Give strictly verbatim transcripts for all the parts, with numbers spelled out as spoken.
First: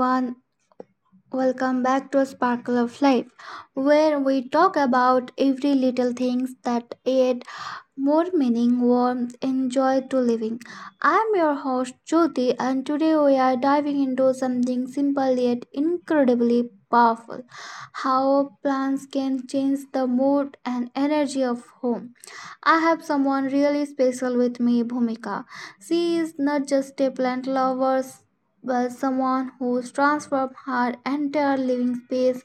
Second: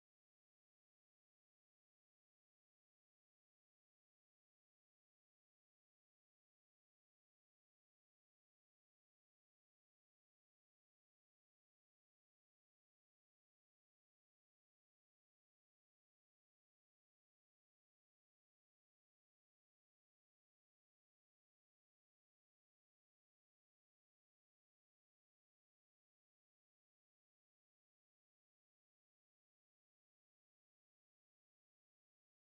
everyone, welcome back to Sparkle of Life, where we talk about every little things that add more meaning, warmth, and joy to living. I'm your host Jyoti, and today we are diving into something simple yet incredibly powerful: how plants can change the mood and energy of home. I have someone really special with me, Bhumika. She is not just a plant lover, but someone who's transformed her entire living space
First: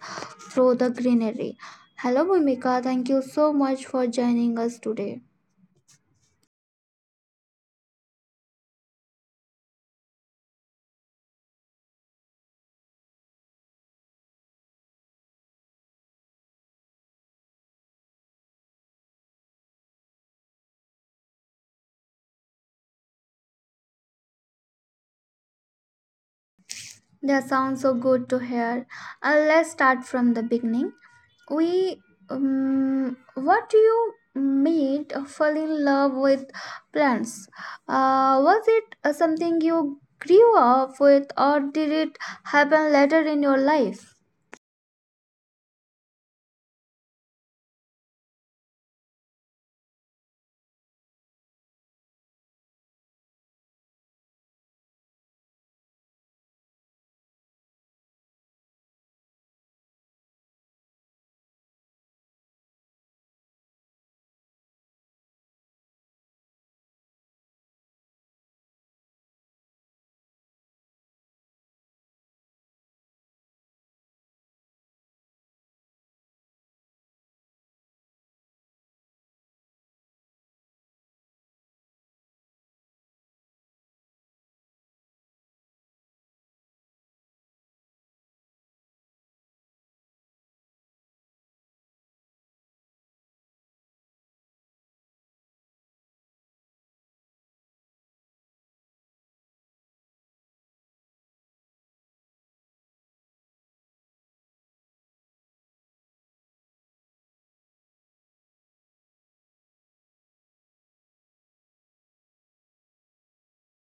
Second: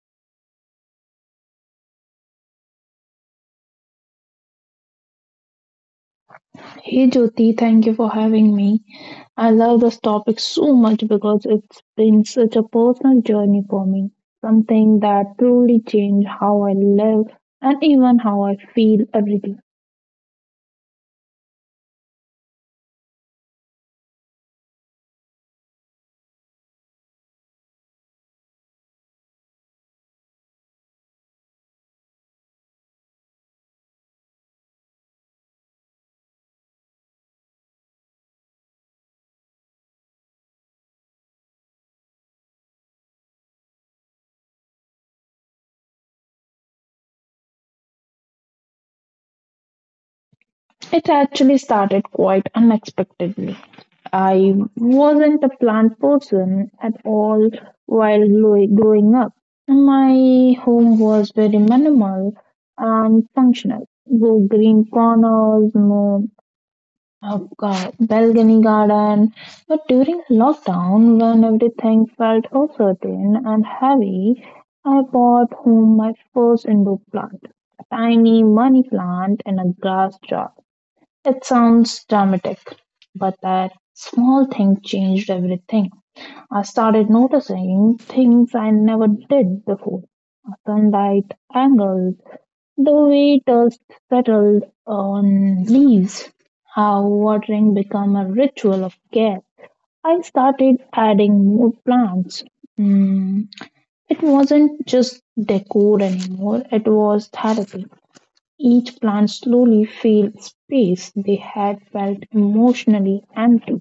through the greenery. Hello, Bhumika. Thank you so much for joining us today. Hey Jyoti, thank you for having me. I love this topic so much because it's been such a personal journey for me, something that truly changed how I live and even how I feel every day. That sounds so good to hear. Uh, let's start from the beginning. We um, What do you made fall in love with plants? Uh, was it uh, something you grew up with, or did it happen later in your life? It actually started quite unexpectedly. I wasn't a plant person at all while gro- growing up. My home was very minimal and functional. No green corners, no. Oh God, balcony garden. But during lockdown, when everything felt uncertain and heavy, I brought home my first indoor plant, a tiny money plant in a glass jar. It sounds dramatic, but that small thing changed everything. I started noticing things I never did before: sunlight, angles, the way dust settled on leaves, how watering became a ritual of care. I started adding more plants. Mm, It wasn't just decor anymore, it was therapy. Each plant slowly filled space they had felt emotionally empty.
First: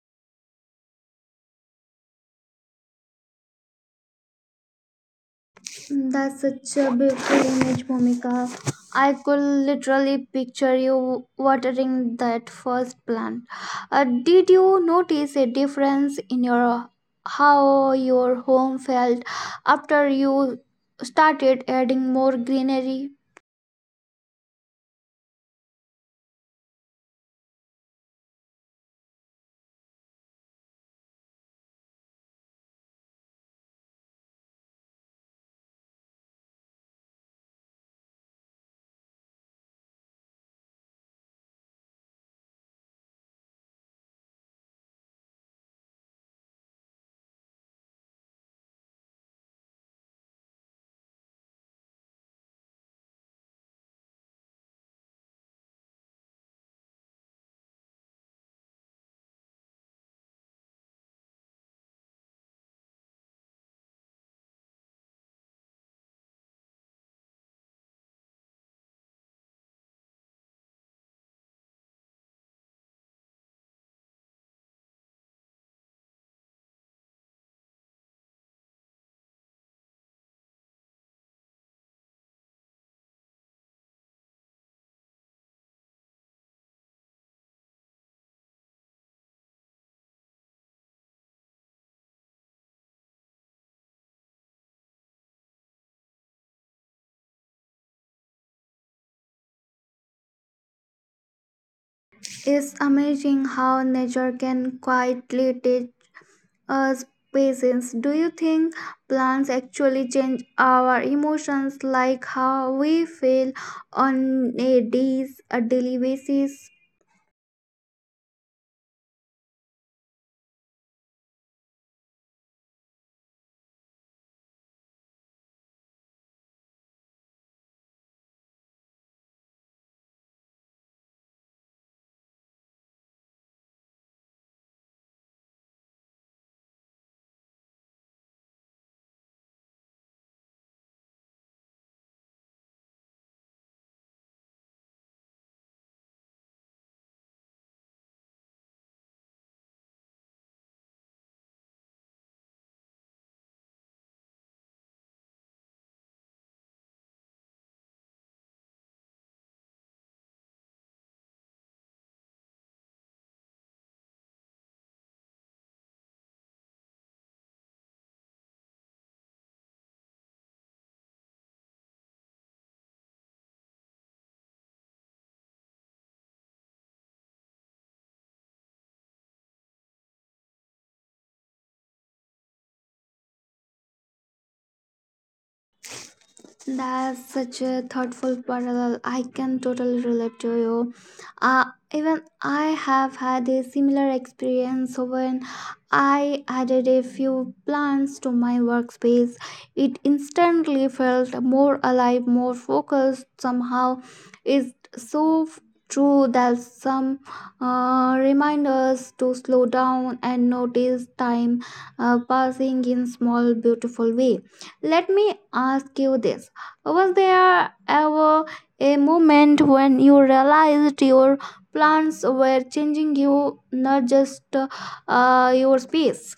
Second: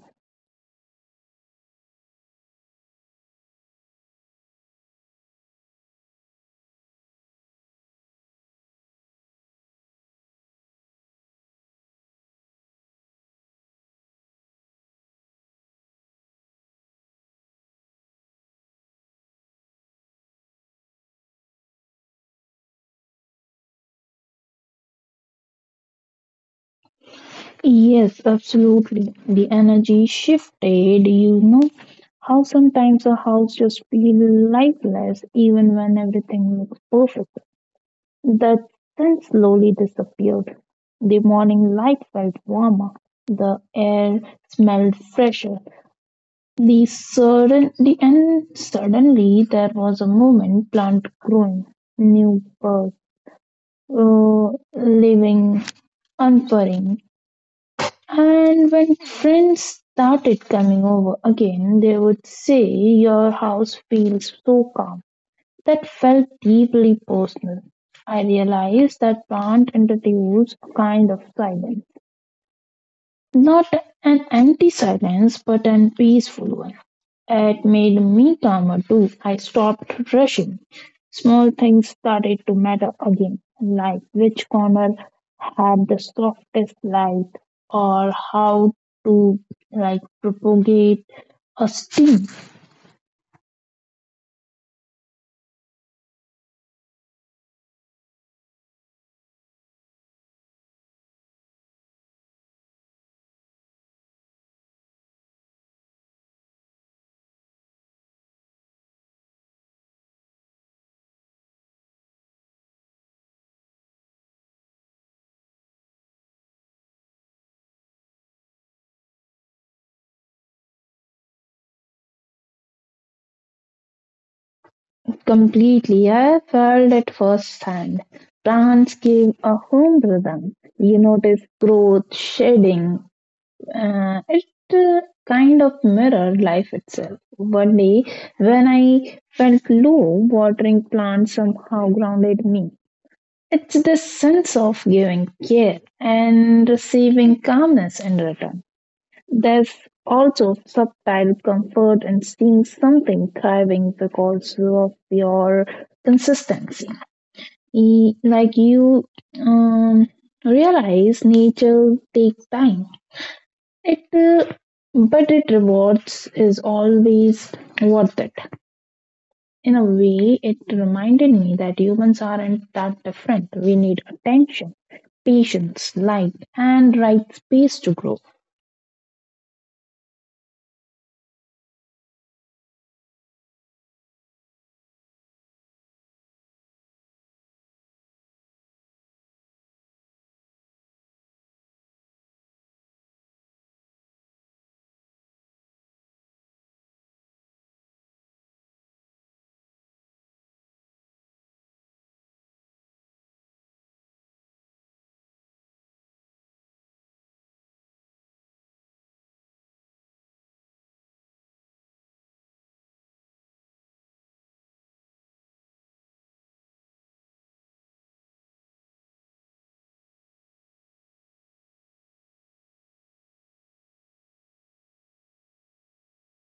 That's such a beautiful image, Momika. I could literally picture you watering that first plant. Uh, did you notice a difference in your how your home felt after you started adding more greenery? Yes, absolutely. The energy shifted. You know how sometimes a house just feels lifeless even when everything looks perfect. That sense slowly disappeared. The morning light felt warmer. The air smelled fresher. The sudden, the and suddenly there was a moment plant growing, new birds, uh, living, unfurling. And when friends started coming over again, they would say, "Your house feels so calm." That felt deeply personal. I realized that plant introduced a kind of silence. Not an empty silence, but an peaceful one. It made me calmer too. I stopped rushing. Small things started to matter again, like which corner had the softest light or how to like propagate a steam. It's amazing how nature can quietly teach uh, patience. Do you think plants actually change our emotions, like how we feel on a, days, a daily basis? Completely, I felt at first hand. Plants give a home rhythm. You notice growth, shading. Uh, it uh, Kind of mirrored life itself. One day, when I felt low, watering plants somehow grounded me. It's this sense of giving care and receiving calmness in return. There's also subtle comfort in seeing something thriving because of your consistency. E- Like you um, realize nature takes time it uh, but it rewards is always worth it. In a way, it reminded me that humans aren't that different. We need attention, patience, light, and right space to grow. That's such a thoughtful parallel. I can totally relate to you. Uh, Even I have had a similar experience when I added a few plants to my workspace. It instantly felt more alive, more focused. Somehow, it's so f- true that some uh, remind us to slow down and notice time uh, passing in small, beautiful way. Let me ask you this: was there ever a moment when you realized your plans were changing you, not just uh, your space?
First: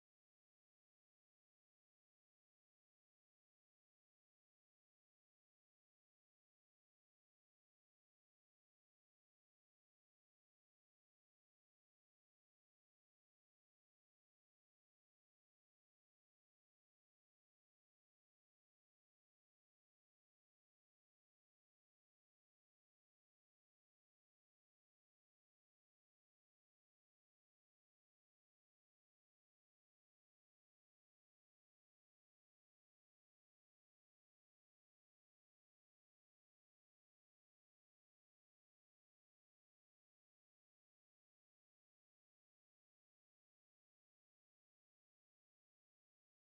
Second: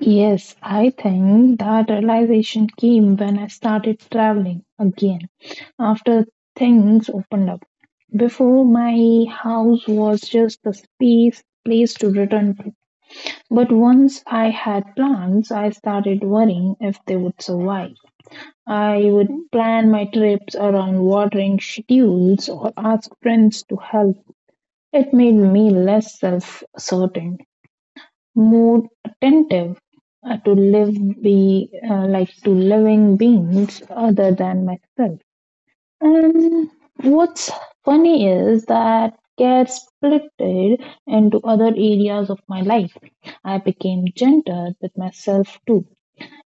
Yes, I think that realization came when I started traveling again after things opened up. Before, my house was just a space, place to return to. But once I had plans, I started worrying if they would survive. I would plan my trips around watering schedules or ask friends to help. It made me less self certain, more attentive uh, to live be uh, like to living beings other than myself. And what's funny is that gets split into other areas of my life. I became gentle with myself too.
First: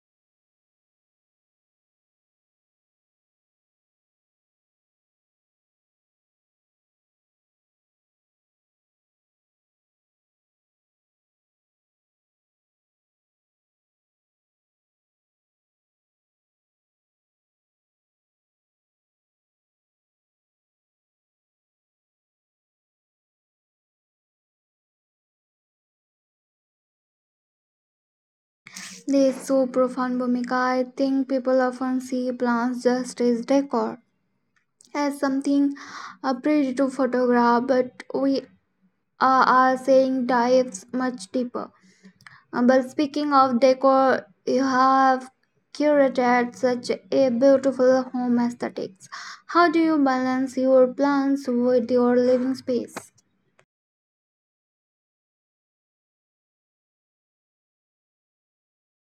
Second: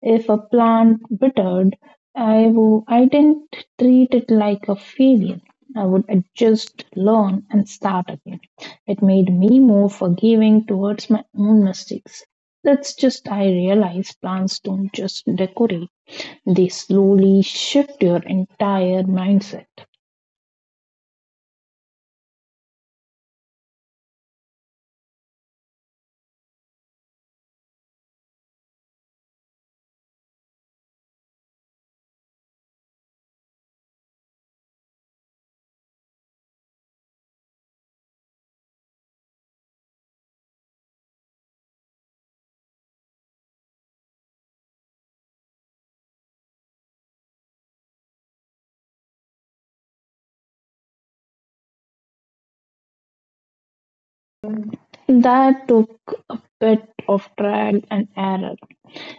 If a plant withered, I I w- I didn't treat it like a failure. I would adjust, learn, and start again. It made me more forgiving towards my own mistakes. That's just I realized plants don't just decorate; they slowly shift your entire mindset. This is so profound, Bhumika. I think people often see plants just as decor, as something uh, pretty to photograph, but we uh, are saying dives much deeper. Um, but speaking of decor, you have curated such a beautiful home aesthetics. How do you balance your plants with your living space? That took a bit of trial and error.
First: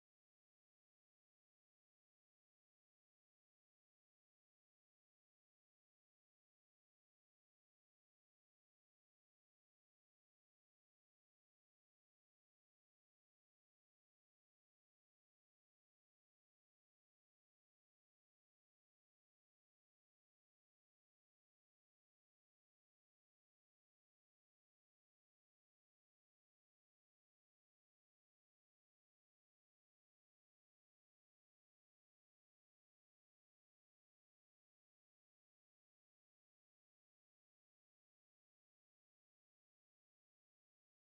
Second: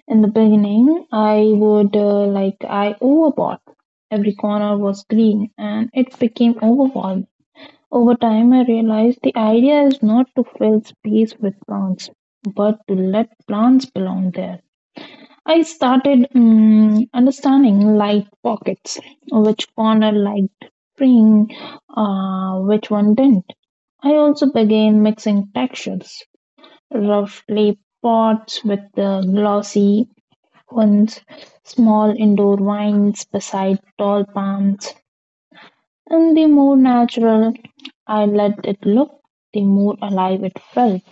In the beginning, I would uh, like I overbought. Every corner was green and it became overwhelming. Over time, I realized the idea is not to fill space with plants, but to let plants belong there. I started mm understanding light pockets, which corner liked spring, uh, which one didn't. I also began mixing textures: roughly pots with the glossy ones, small indoor vines beside tall palms, and the more natural I let it look, the more alive it felt.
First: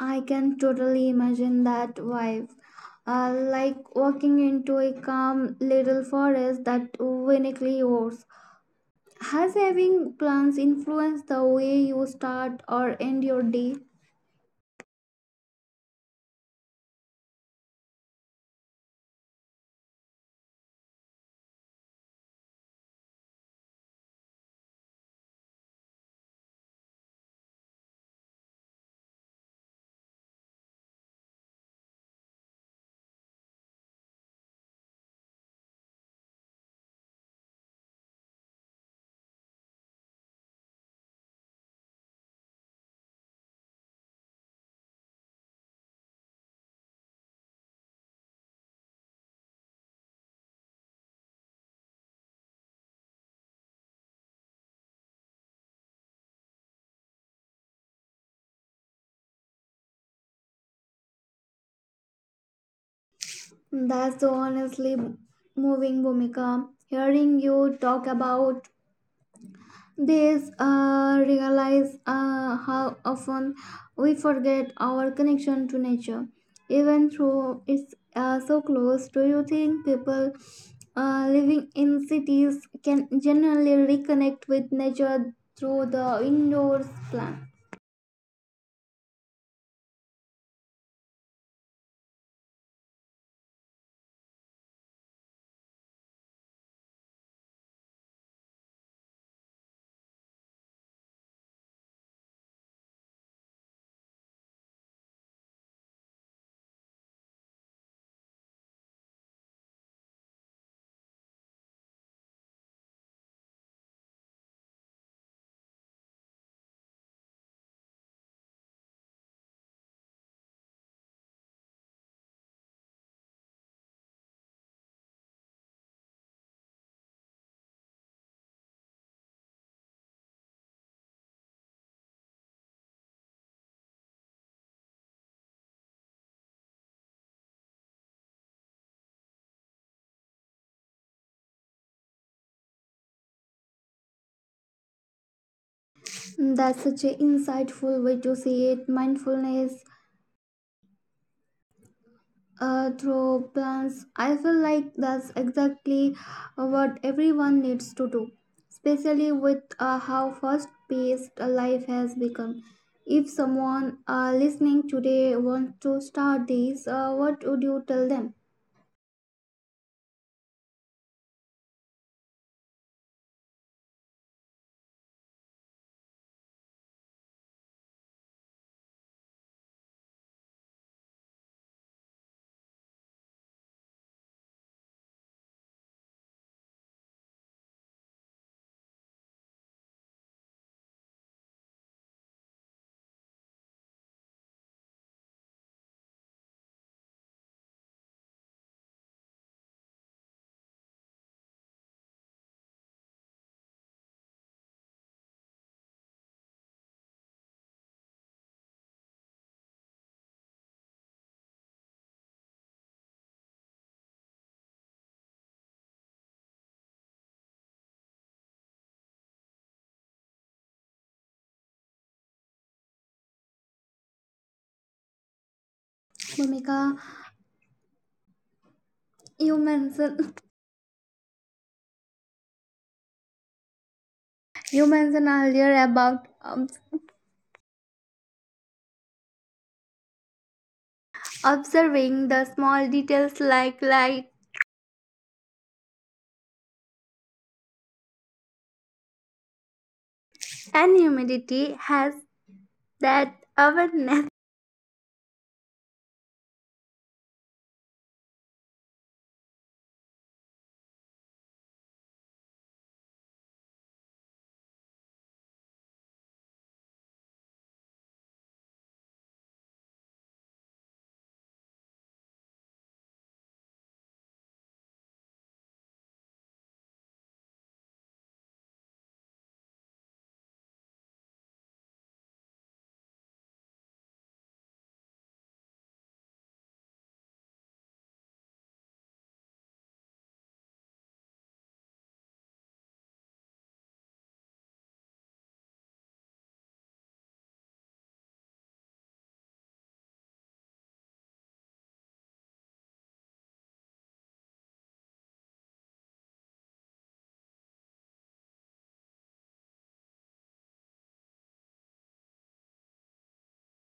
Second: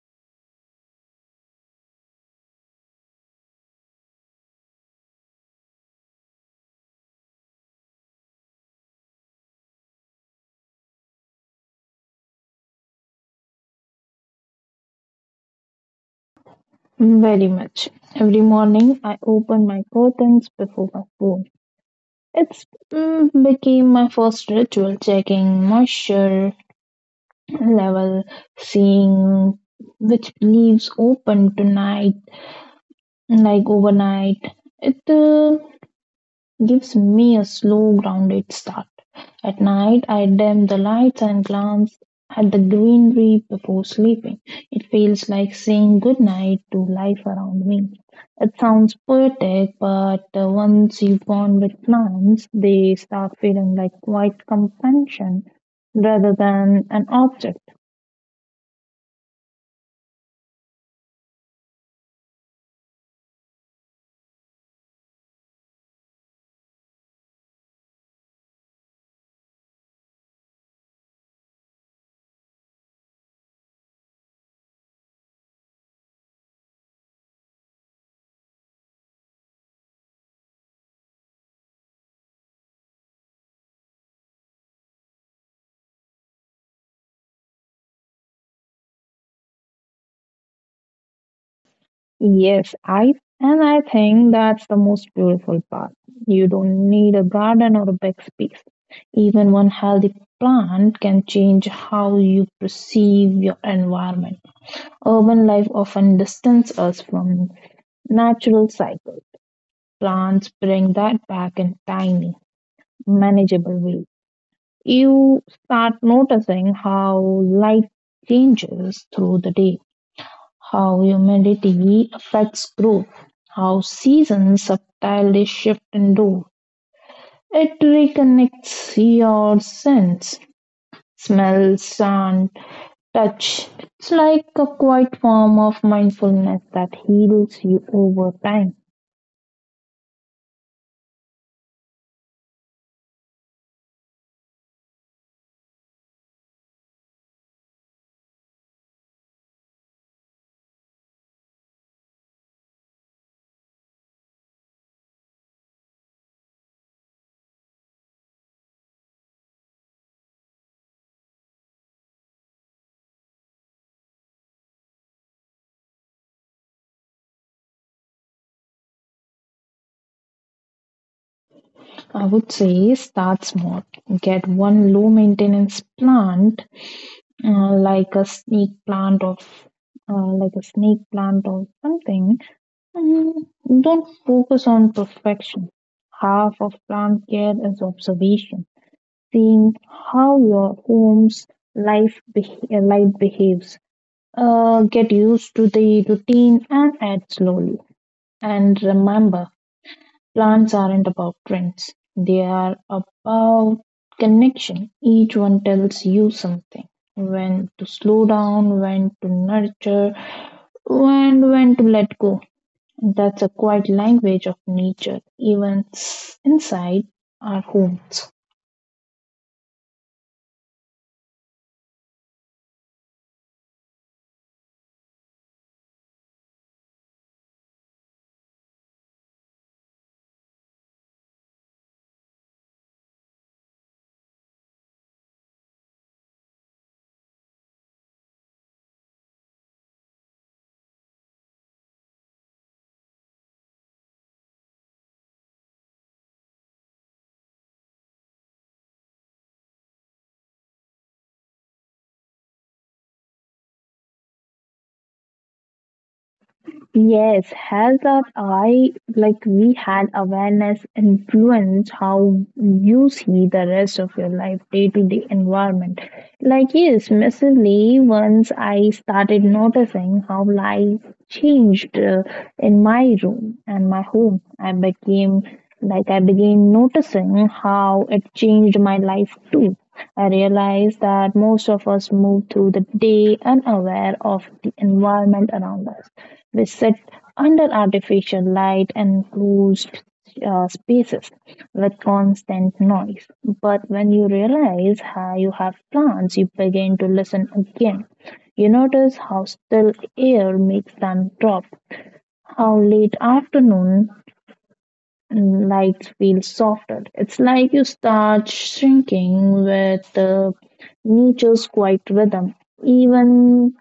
I can totally imagine that vibe. Uh, like walking into a calm little forest that uniquely yours. Has having plants influenced the way you start or end your day? Very much. Every morning I opened my curtains before my phone. It became my first ritual, checking moisture level, seeing which leaves open tonight, like overnight. It uh, Gives me a slow, grounded start. At night, I dim the lights and glance at the greenery before sleeping. It feels like saying goodnight to life around me. It sounds poetic, but uh, once you bond with plants, they start feeling like quiet companion rather than an object. That's so honestly moving, Bhumika. Hearing you talk about this uh, realize uh, how often we forget our connection to nature, even though it's uh, so close. Do you think people uh, living in cities can generally reconnect with nature through the indoors plant? Yes, I and I think that's the most beautiful part. You don't need a garden or a big space. Even one healthy plant can change how you perceive your environment. Urban life often distances us from natural cycles. Plants bring that back in tiny, manageable ways. You start noticing how light changes through the day, how humidity affects growth, how seasons subtly shift and do. It reconnects your sense, smell, sound, touch. It's like a quiet form of mindfulness that heals you over time. That's such an insightful way to see it. Mindfulness uh, through plans. I feel like that's exactly what everyone needs to do, especially with uh, how fast paced life has become. If someone uh, listening today wants to start this, uh, what would you tell them? I would say start small. Get one low maintenance plant, uh, like a snake plant of uh, like a snake plant or something. And don't focus on perfection. Half of plant care is observation, seeing how your home's life beh light behaves. Uh, get used to the routine and add slowly. And remember, plants aren't about trends; they are about connection. Each one tells you something: when to slow down, when to nurture, and when to let go. That's a quiet language of nature, even s- inside our homes. Bhumika, you mentioned you mentioned earlier about um, observing the small details like light and humidity has that awareness. Yes, health of eye, like we had awareness influence how you see the rest of your life, day to day environment. Like, yes, massively, once I started noticing how life changed uh, in my room and my home, I became like I began noticing how it changed my life too. I realized that most of us move through the day unaware of the environment around us. We sit under artificial light and closed uh, spaces with constant noise. But when you realize how you have plants, you begin to listen again. You notice how still air makes them drop, how late afternoon mm, lights feel softer. It's like you start shrinking with uh, nature's quiet rhythm. Even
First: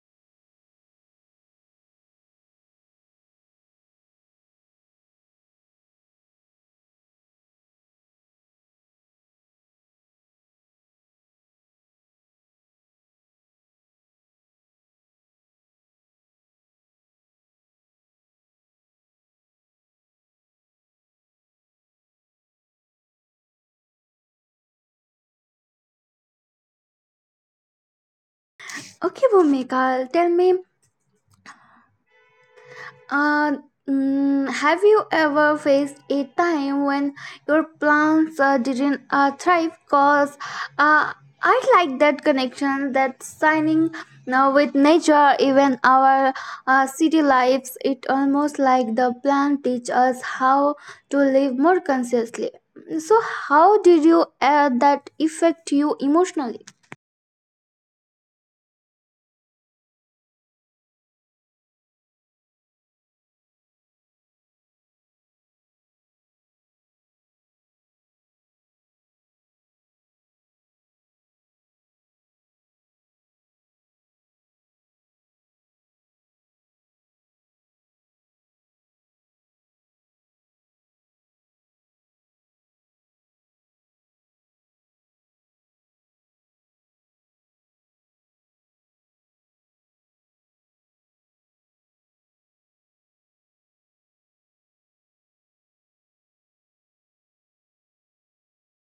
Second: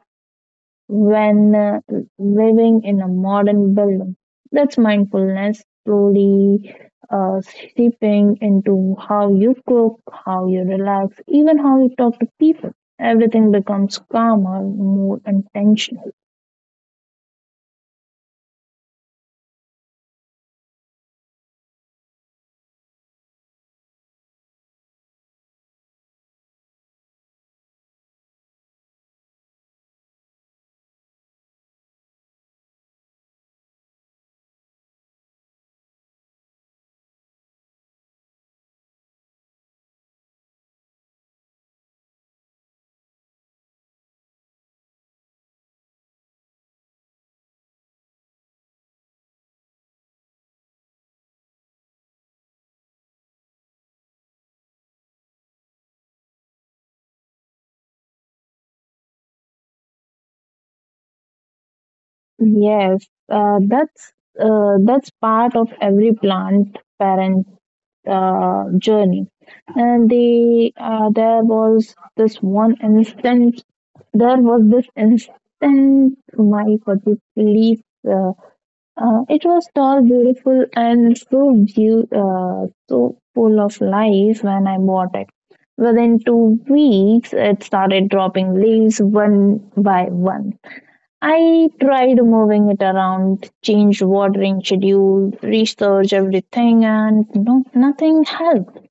when uh, living in a modern building. That's mindfulness slowly uh, seeping into how you cook, how you relax, even how you talk to people. Everything becomes calmer, more intentional. Okay, Bhumika, tell me Uh, mm, have you ever faced a time when your plans uh, didn't uh, thrive? Cause uh, I like that connection, that signing now with nature, even our uh, city lives. It almost like the plan teach us how to live more consciously. So, how did you uh, that affect you emotionally? Yes, uh, that's uh, that's part of every plant parent uh, journey. And the uh, there was this one instant there was this instant my for the police. Uh, uh, it was tall, beautiful, and so view, uh, so full of life when I bought it. Within two weeks, it started dropping leaves one by one. I tried moving it around, changed watering schedule, researched everything, and no, nothing helped.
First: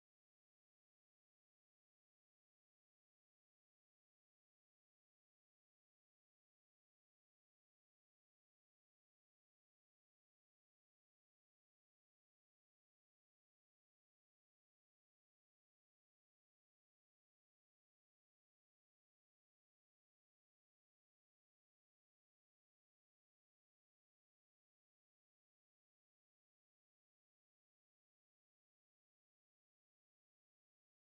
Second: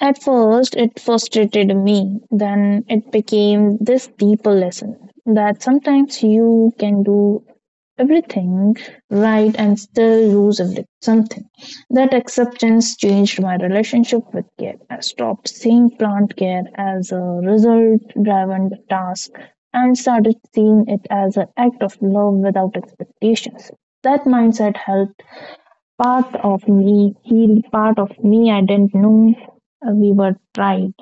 At first, it frustrated me. Then it became this deeper lesson that sometimes you can do everything right and still lose every- something. That acceptance changed my relationship with care. I stopped seeing plant care as a result driven task and started seeing it as an act of love without expectations. That mindset helped. Part of me healed, part of me I didn't know uh, we were tried.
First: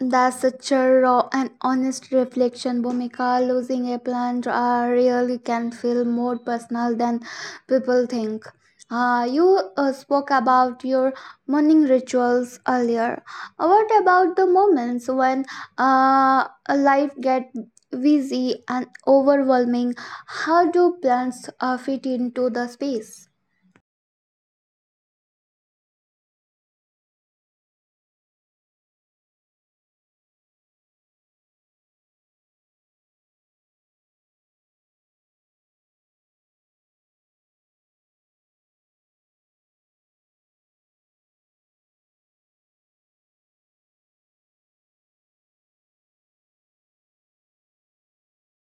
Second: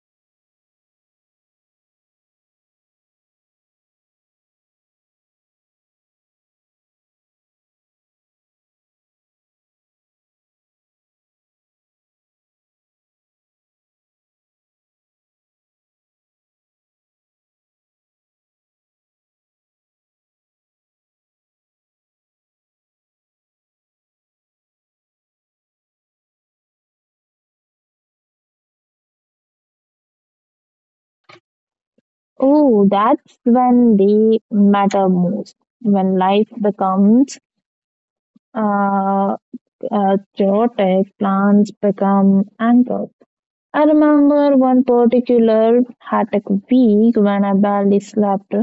That's such a raw and honest reflection, Bhumika. Losing a plant uh, really can feel more personal than people think. Uh, you uh, spoke about your morning rituals earlier. What about the moments when uh, life gets busy and overwhelming? How do plants uh, fit into the space? Oh, that's when they matter most. When life becomes uh, uh, chaotic, plans become anchors. I remember one particular hectic week when I barely slept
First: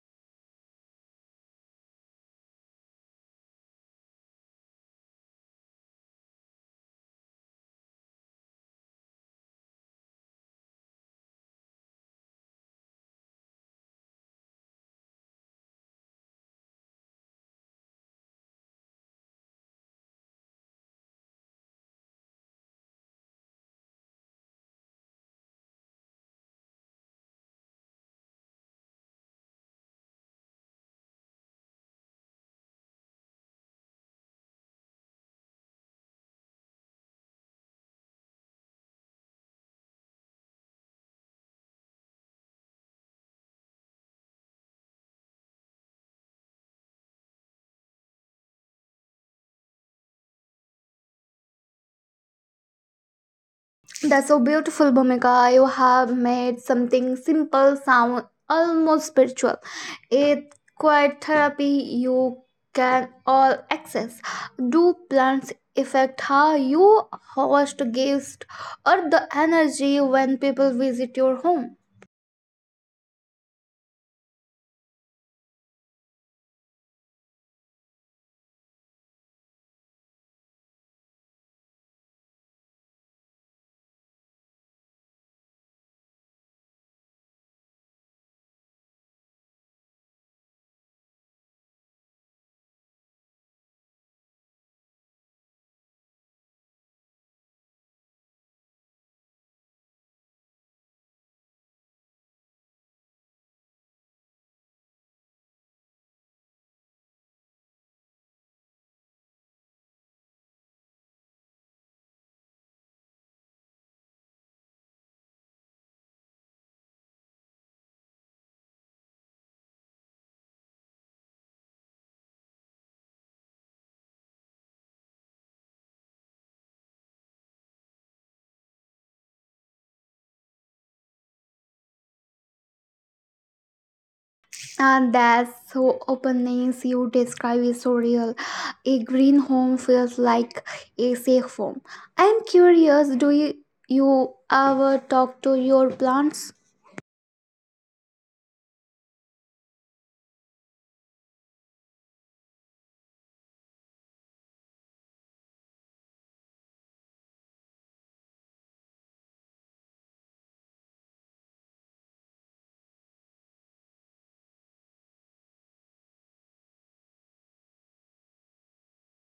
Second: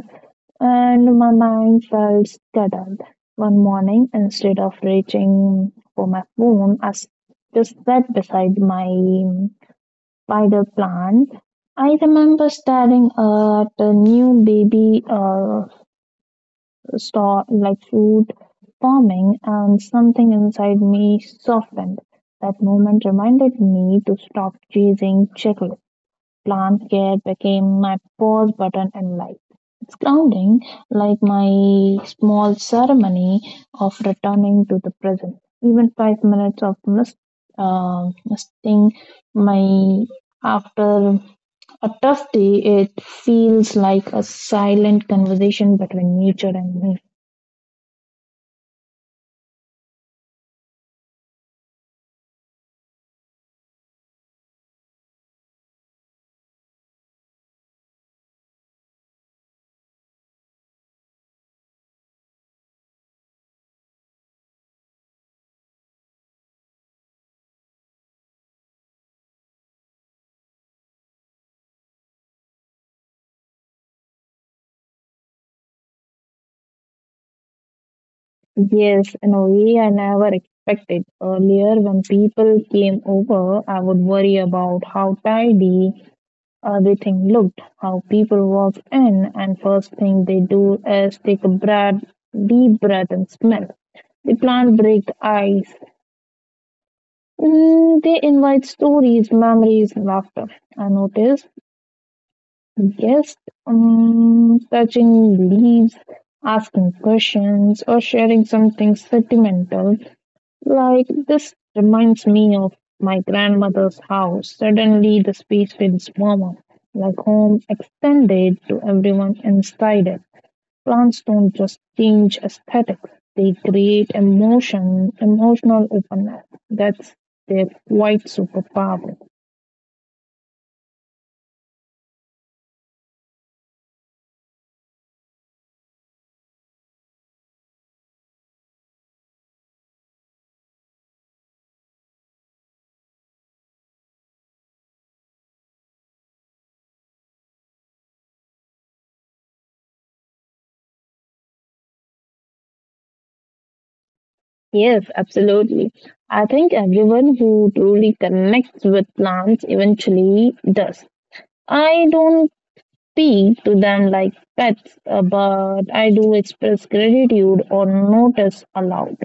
and my mind felt scattered. One morning, instead of reaching for my phone, I s- just sat beside my. By the plant. I remember staring at a new baby uh, store like fruit forming, and something inside me softened. That moment reminded me to stop chasing checklists. Plant care became my pause button in life. It's grounding, like my small ceremony of returning to the present. Even five minutes of mist, uh, misting my after a tough day, it feels like a silent conversation between nature and me. That's so beautiful, Bhumika. You have made something simple sound almost spiritual. It's quite therapy you can all access. Do plants affect how you host guests or the energy when people visit your home? Yes, in a way I never expected. Earlier, when people came over, I would worry about how tidy everything looked, how people walked in, and first thing they do is take a breath, deep breath and smell. The plant break the ice. Mm, they invite stories, memories, laughter. I noticed. Yes, um, touching leaves, asking questions, or sharing something sentimental, like this reminds me of my grandmother's house. Suddenly, the space feels warmer, like home extended to everyone inside it. Plants don't just change aesthetics, they create emotion, emotional openness. That's their quite superpower. And that's so openness you describe is so real. A green home feels like a safe home. I'm curious, do you, you ever talk to your plants? Yes, absolutely. I think everyone who truly connects with plants eventually does. I don't speak to them like pets, uh, but I do express gratitude or notice aloud.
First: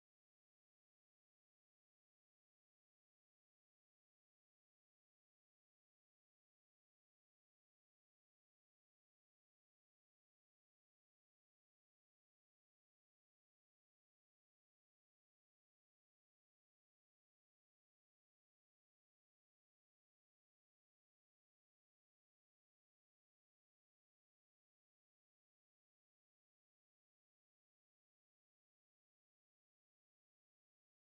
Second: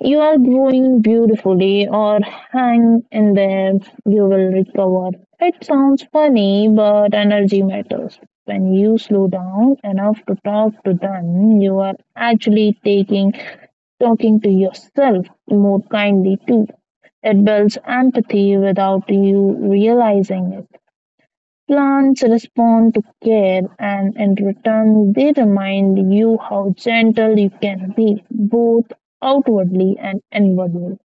You are growing beautifully, or hang in there, you will recover. It sounds funny, but energy matters. When you slow down enough to talk to them, you are actually taking talking to yourself more kindly too. It builds empathy without you realizing it. Plants respond to care, and in return, they remind you how gentle you can be, both outwardly and inwardly.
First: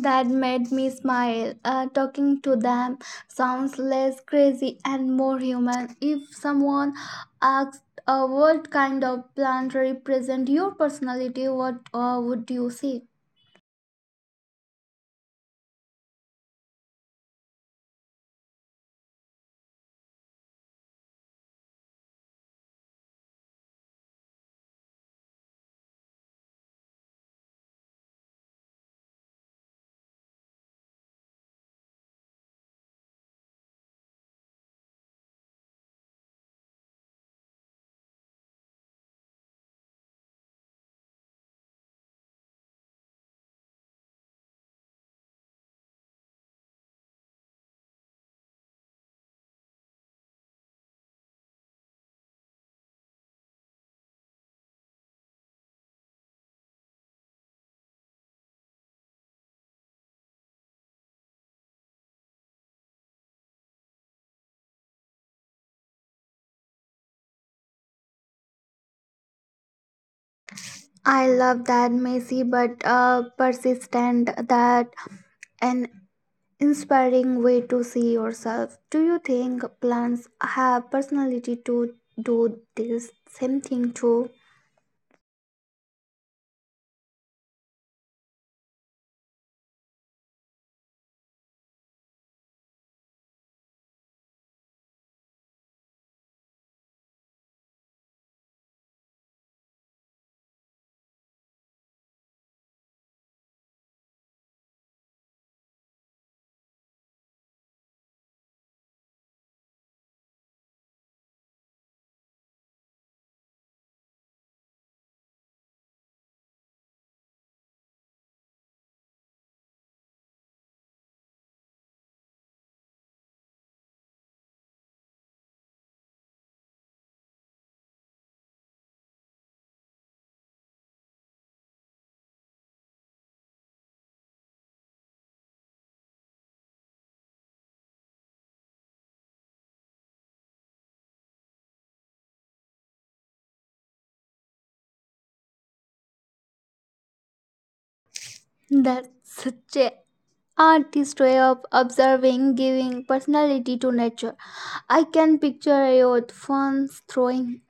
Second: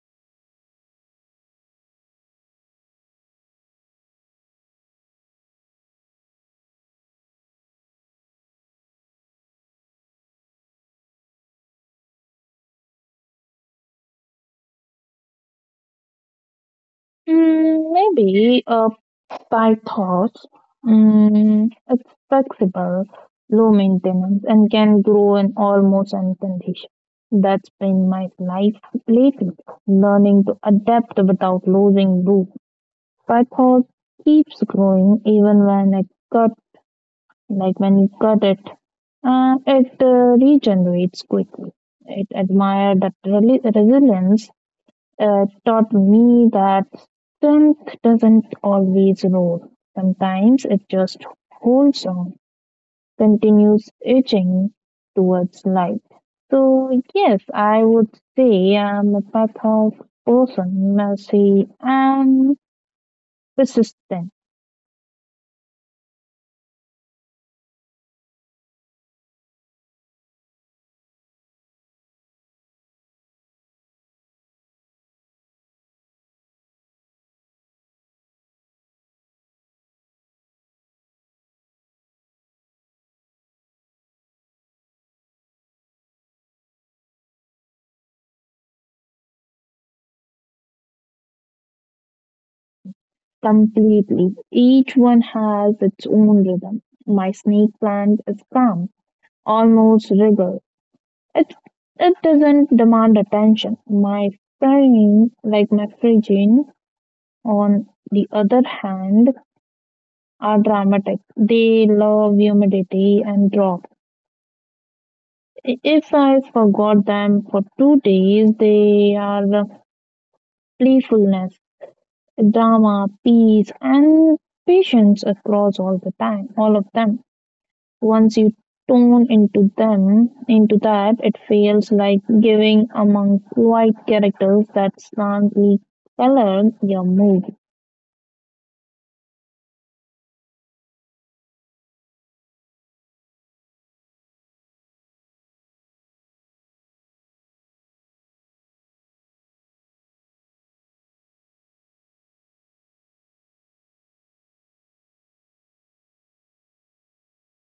That made me smile. Uh, talking to them sounds less crazy and more human. If someone asked, uh, what kind of plant represent your personality? What uh, would you say? Hmm, maybe a PyTorch. Mm, it's flexible, low maintenance, and can grow in almost any condition. That's been my life lately, learning to adapt without losing roots. PyTorch keeps growing even when it cut, like when you cut it, uh, it uh, regenerates quickly. It admired that reli- resilience uh, taught me that strength doesn't always roar. Sometimes it just holds on, continues itching towards light. So, yes, I would say I'm a path of person, mercy, and persistent I love that messy but uh, persistent, that an inspiring way to see yourself. Do you think plants have personality to do this same thing too? completely. Each one has its own rhythm. My snake plant is calm, almost regal. It it doesn't demand attention. My friends, like my Phrygian, on the other hand, are dramatic. They love humidity and drop. I- If I forgot them for two days, they are the playfulness, drama, peace, and patience across all the time, all of them. Once you tune into them into that, it feels like giving among white characters that slightly color your mood. That's such a artist way of observing, giving personality to nature. I can picture your fans throwing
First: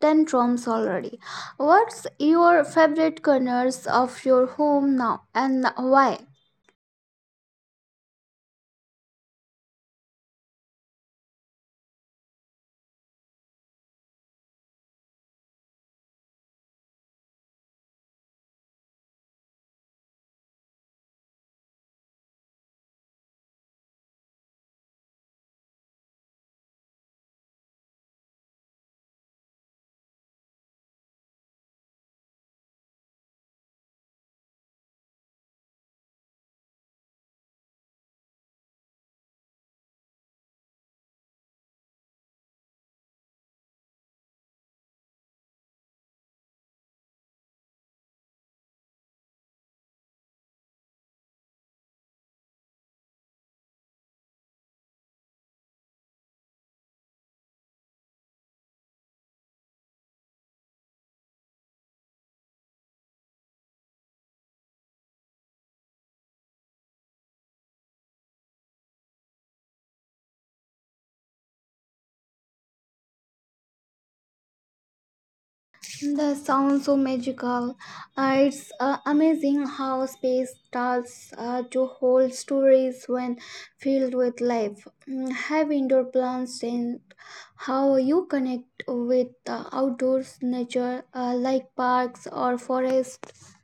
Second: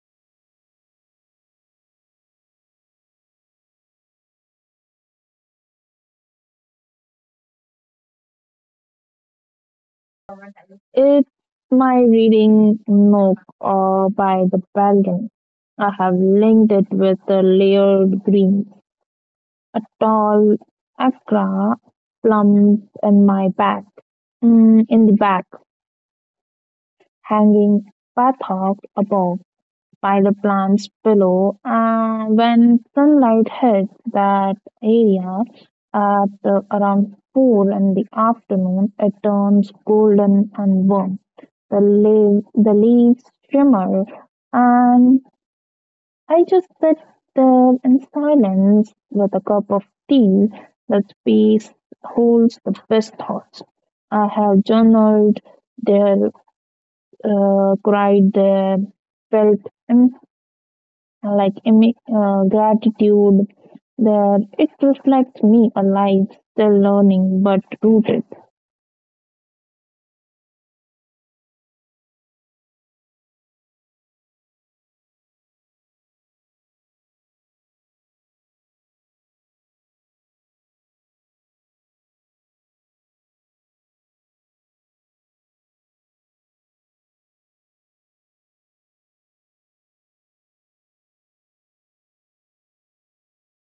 tantrums already. What's your favorite corners of your home now and why? It's my reading Nook or by the Balcony. I have linked it with the layered green, a tall akra plump in my back, mm, in the back, hanging bathtub above, by the plants below. Uh, when sunlight hits that area at uh, around four in the afternoon, it turns golden and warm. The, leaves, the leaves shimmer, and I just sit there in silence with a cup of tea. That space holds the best thoughts. I have journaled there, uh, cried there, felt like emi- uh, gratitude that it reflects me a life still learning but rooted. That sounds so magical. Uh, it's uh, amazing how space starts uh, to hold stories when filled with life. Mm, have indoor plants and how you connect with uh, outdoors nature uh, like parks or forests.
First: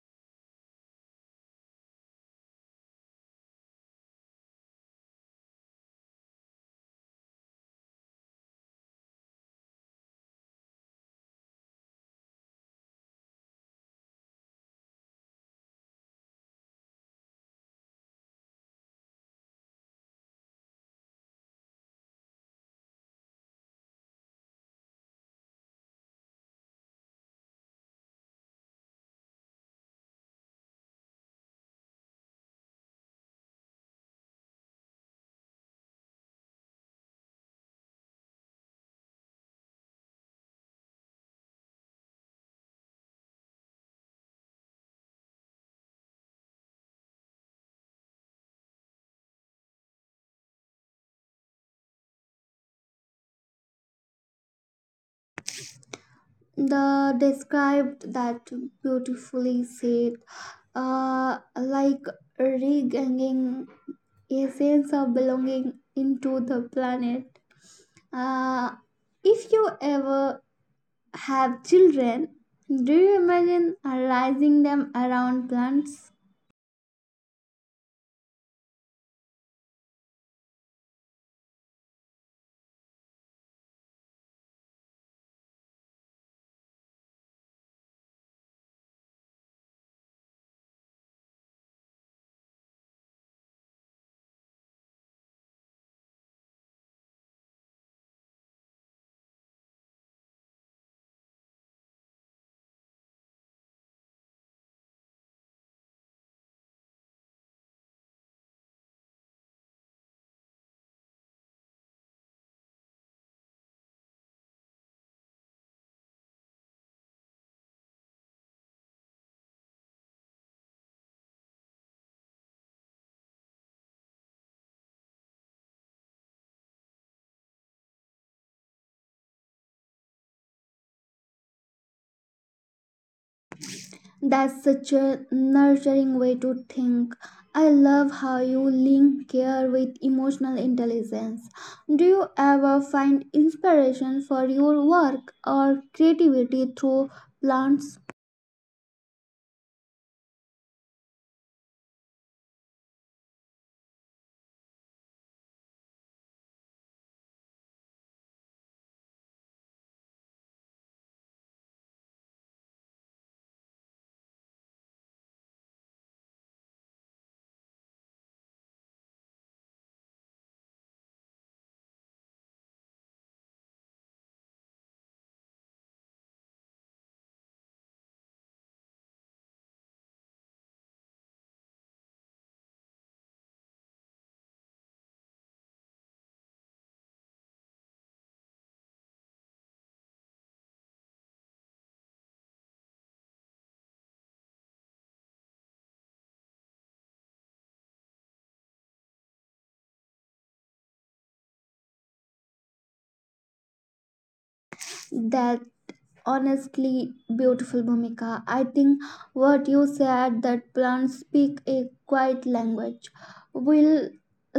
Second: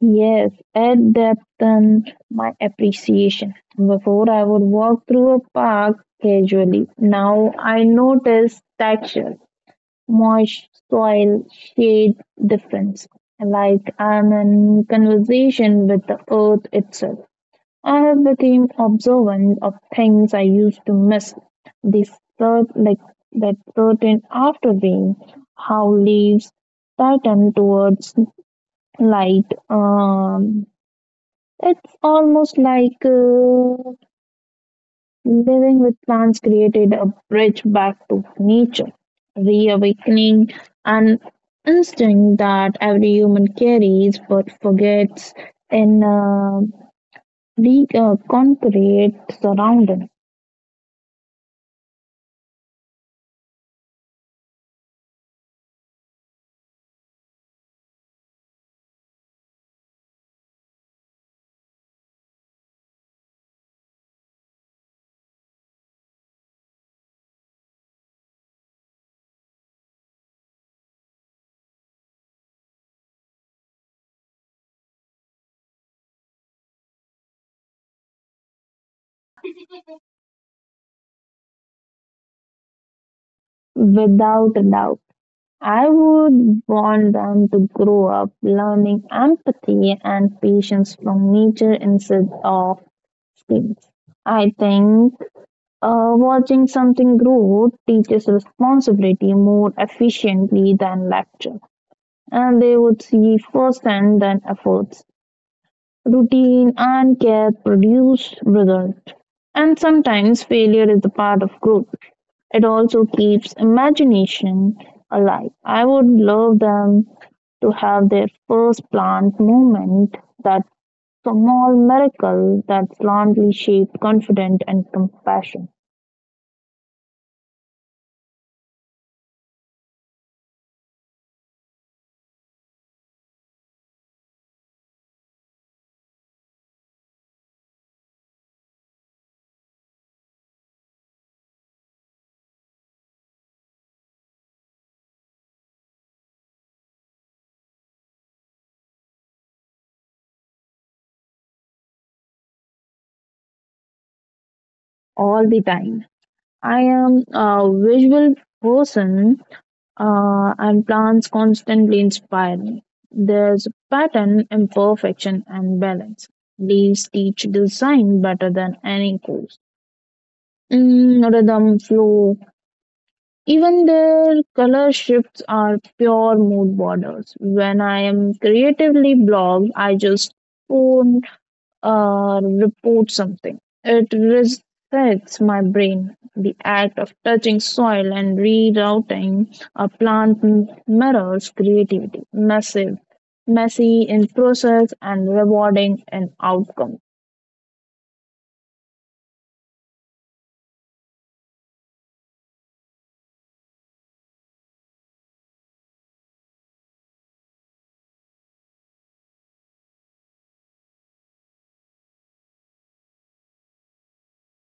Yes, at depth and my appreciation. Before I would walk through a park casually. Now I notice texture, moist soil, shade difference. Like I'm in conversation with the earth itself. I became observant of things I used to miss. This cert, like That certain after rain, how leaves pattern towards light. Um, it's almost like uh, living with plants created a bridge back to nature, reawakening an instinct that every human carries but forgets in a big, uh, concrete surroundings. The described that beautifully said, uh, like regaining a sense of belonging into the planet. Uh, if you ever have children, do you imagine raising them around plants? Without a doubt. I would want them to grow up learning empathy and patience from nature instead of screens. I think uh, watching something grow teaches responsibility more efficiently than lecture, and they would see firsthand than efforts routine and care produce results. And sometimes failure is the part of growth. It also keeps imagination alive. I would love them to have their first plant moment, that small miracle that slowly shaped confident and compassion That's such a nurturing way to think. I love how you link care with emotional intelligence. Do you ever find inspiration for your work or creativity through plants? all the time. I am a visual person uh, and plants constantly inspire me. There's pattern, imperfection, and balance. These teach design better than any course. Mm, rhythm, flow, even their color shifts are pure mood borders. When I am creatively blocked, I just pour uh, report something. It resets my brain. The act of touching soil and rerouting a plant m- mirrors creativity, massive, messy in process and rewarding in outcome. That honestly beautiful Bhumika, I think what you said, that plants speak a quiet language, will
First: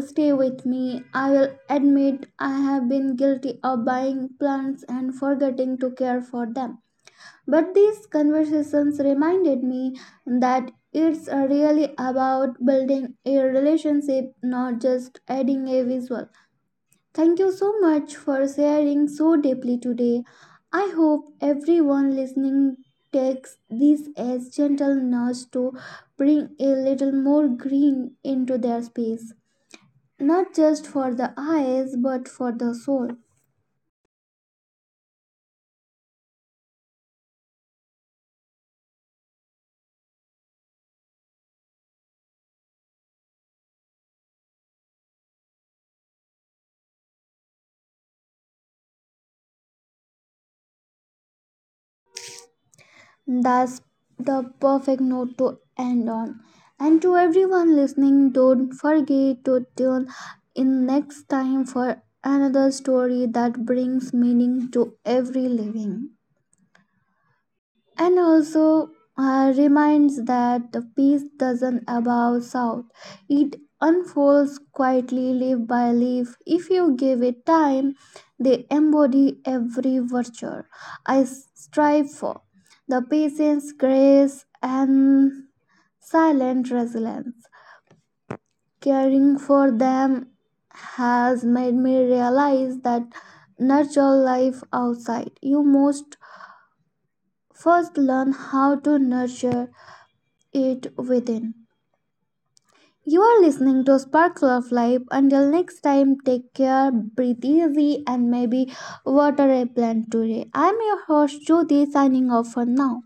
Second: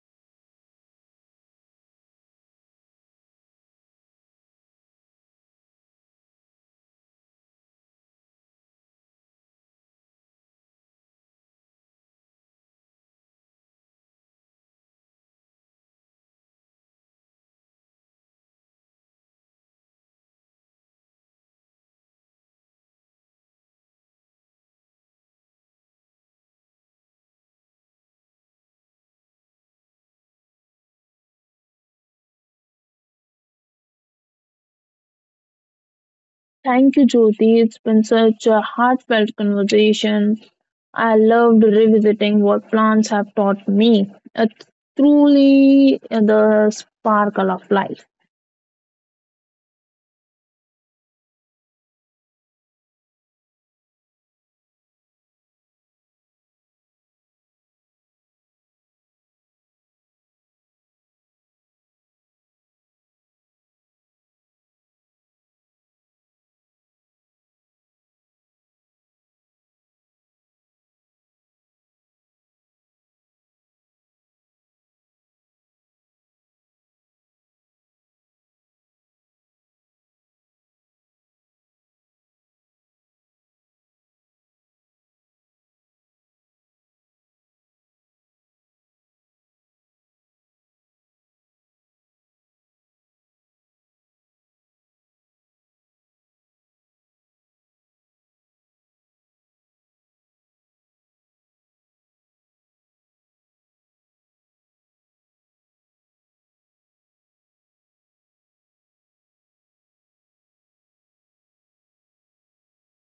stay with me. I will admit I have been guilty of buying plants and forgetting to care for them, but these conversations reminded me that it's really about building a relationship, not just adding a visual. Thank you so much for sharing so deeply today. I hope everyone listening takes this as gentle nudge to bring a little more green into their space, not just for the eyes but for the soul. Thank you, Jyoti. It's been such a heartfelt conversation. I loved revisiting what plants have taught me. It's truly the sparkle of life. That's the perfect note to end on. And to everyone listening, don't forget to tune in next time for another story that brings meaning to every living. And also uh, reminds that the peace doesn't above south, it unfolds quietly leaf by leaf. If you give it time, they embody every virtue i s- strive for: the patience, grace, and silent resilience. Caring for them has made me realize that nurture life outside you must first learn how to nurture it within. You are listening to Sparkle of Life. Until next time, take care, breathe easy, and maybe water a plant today. I'm your host, Jyoti, signing off for now.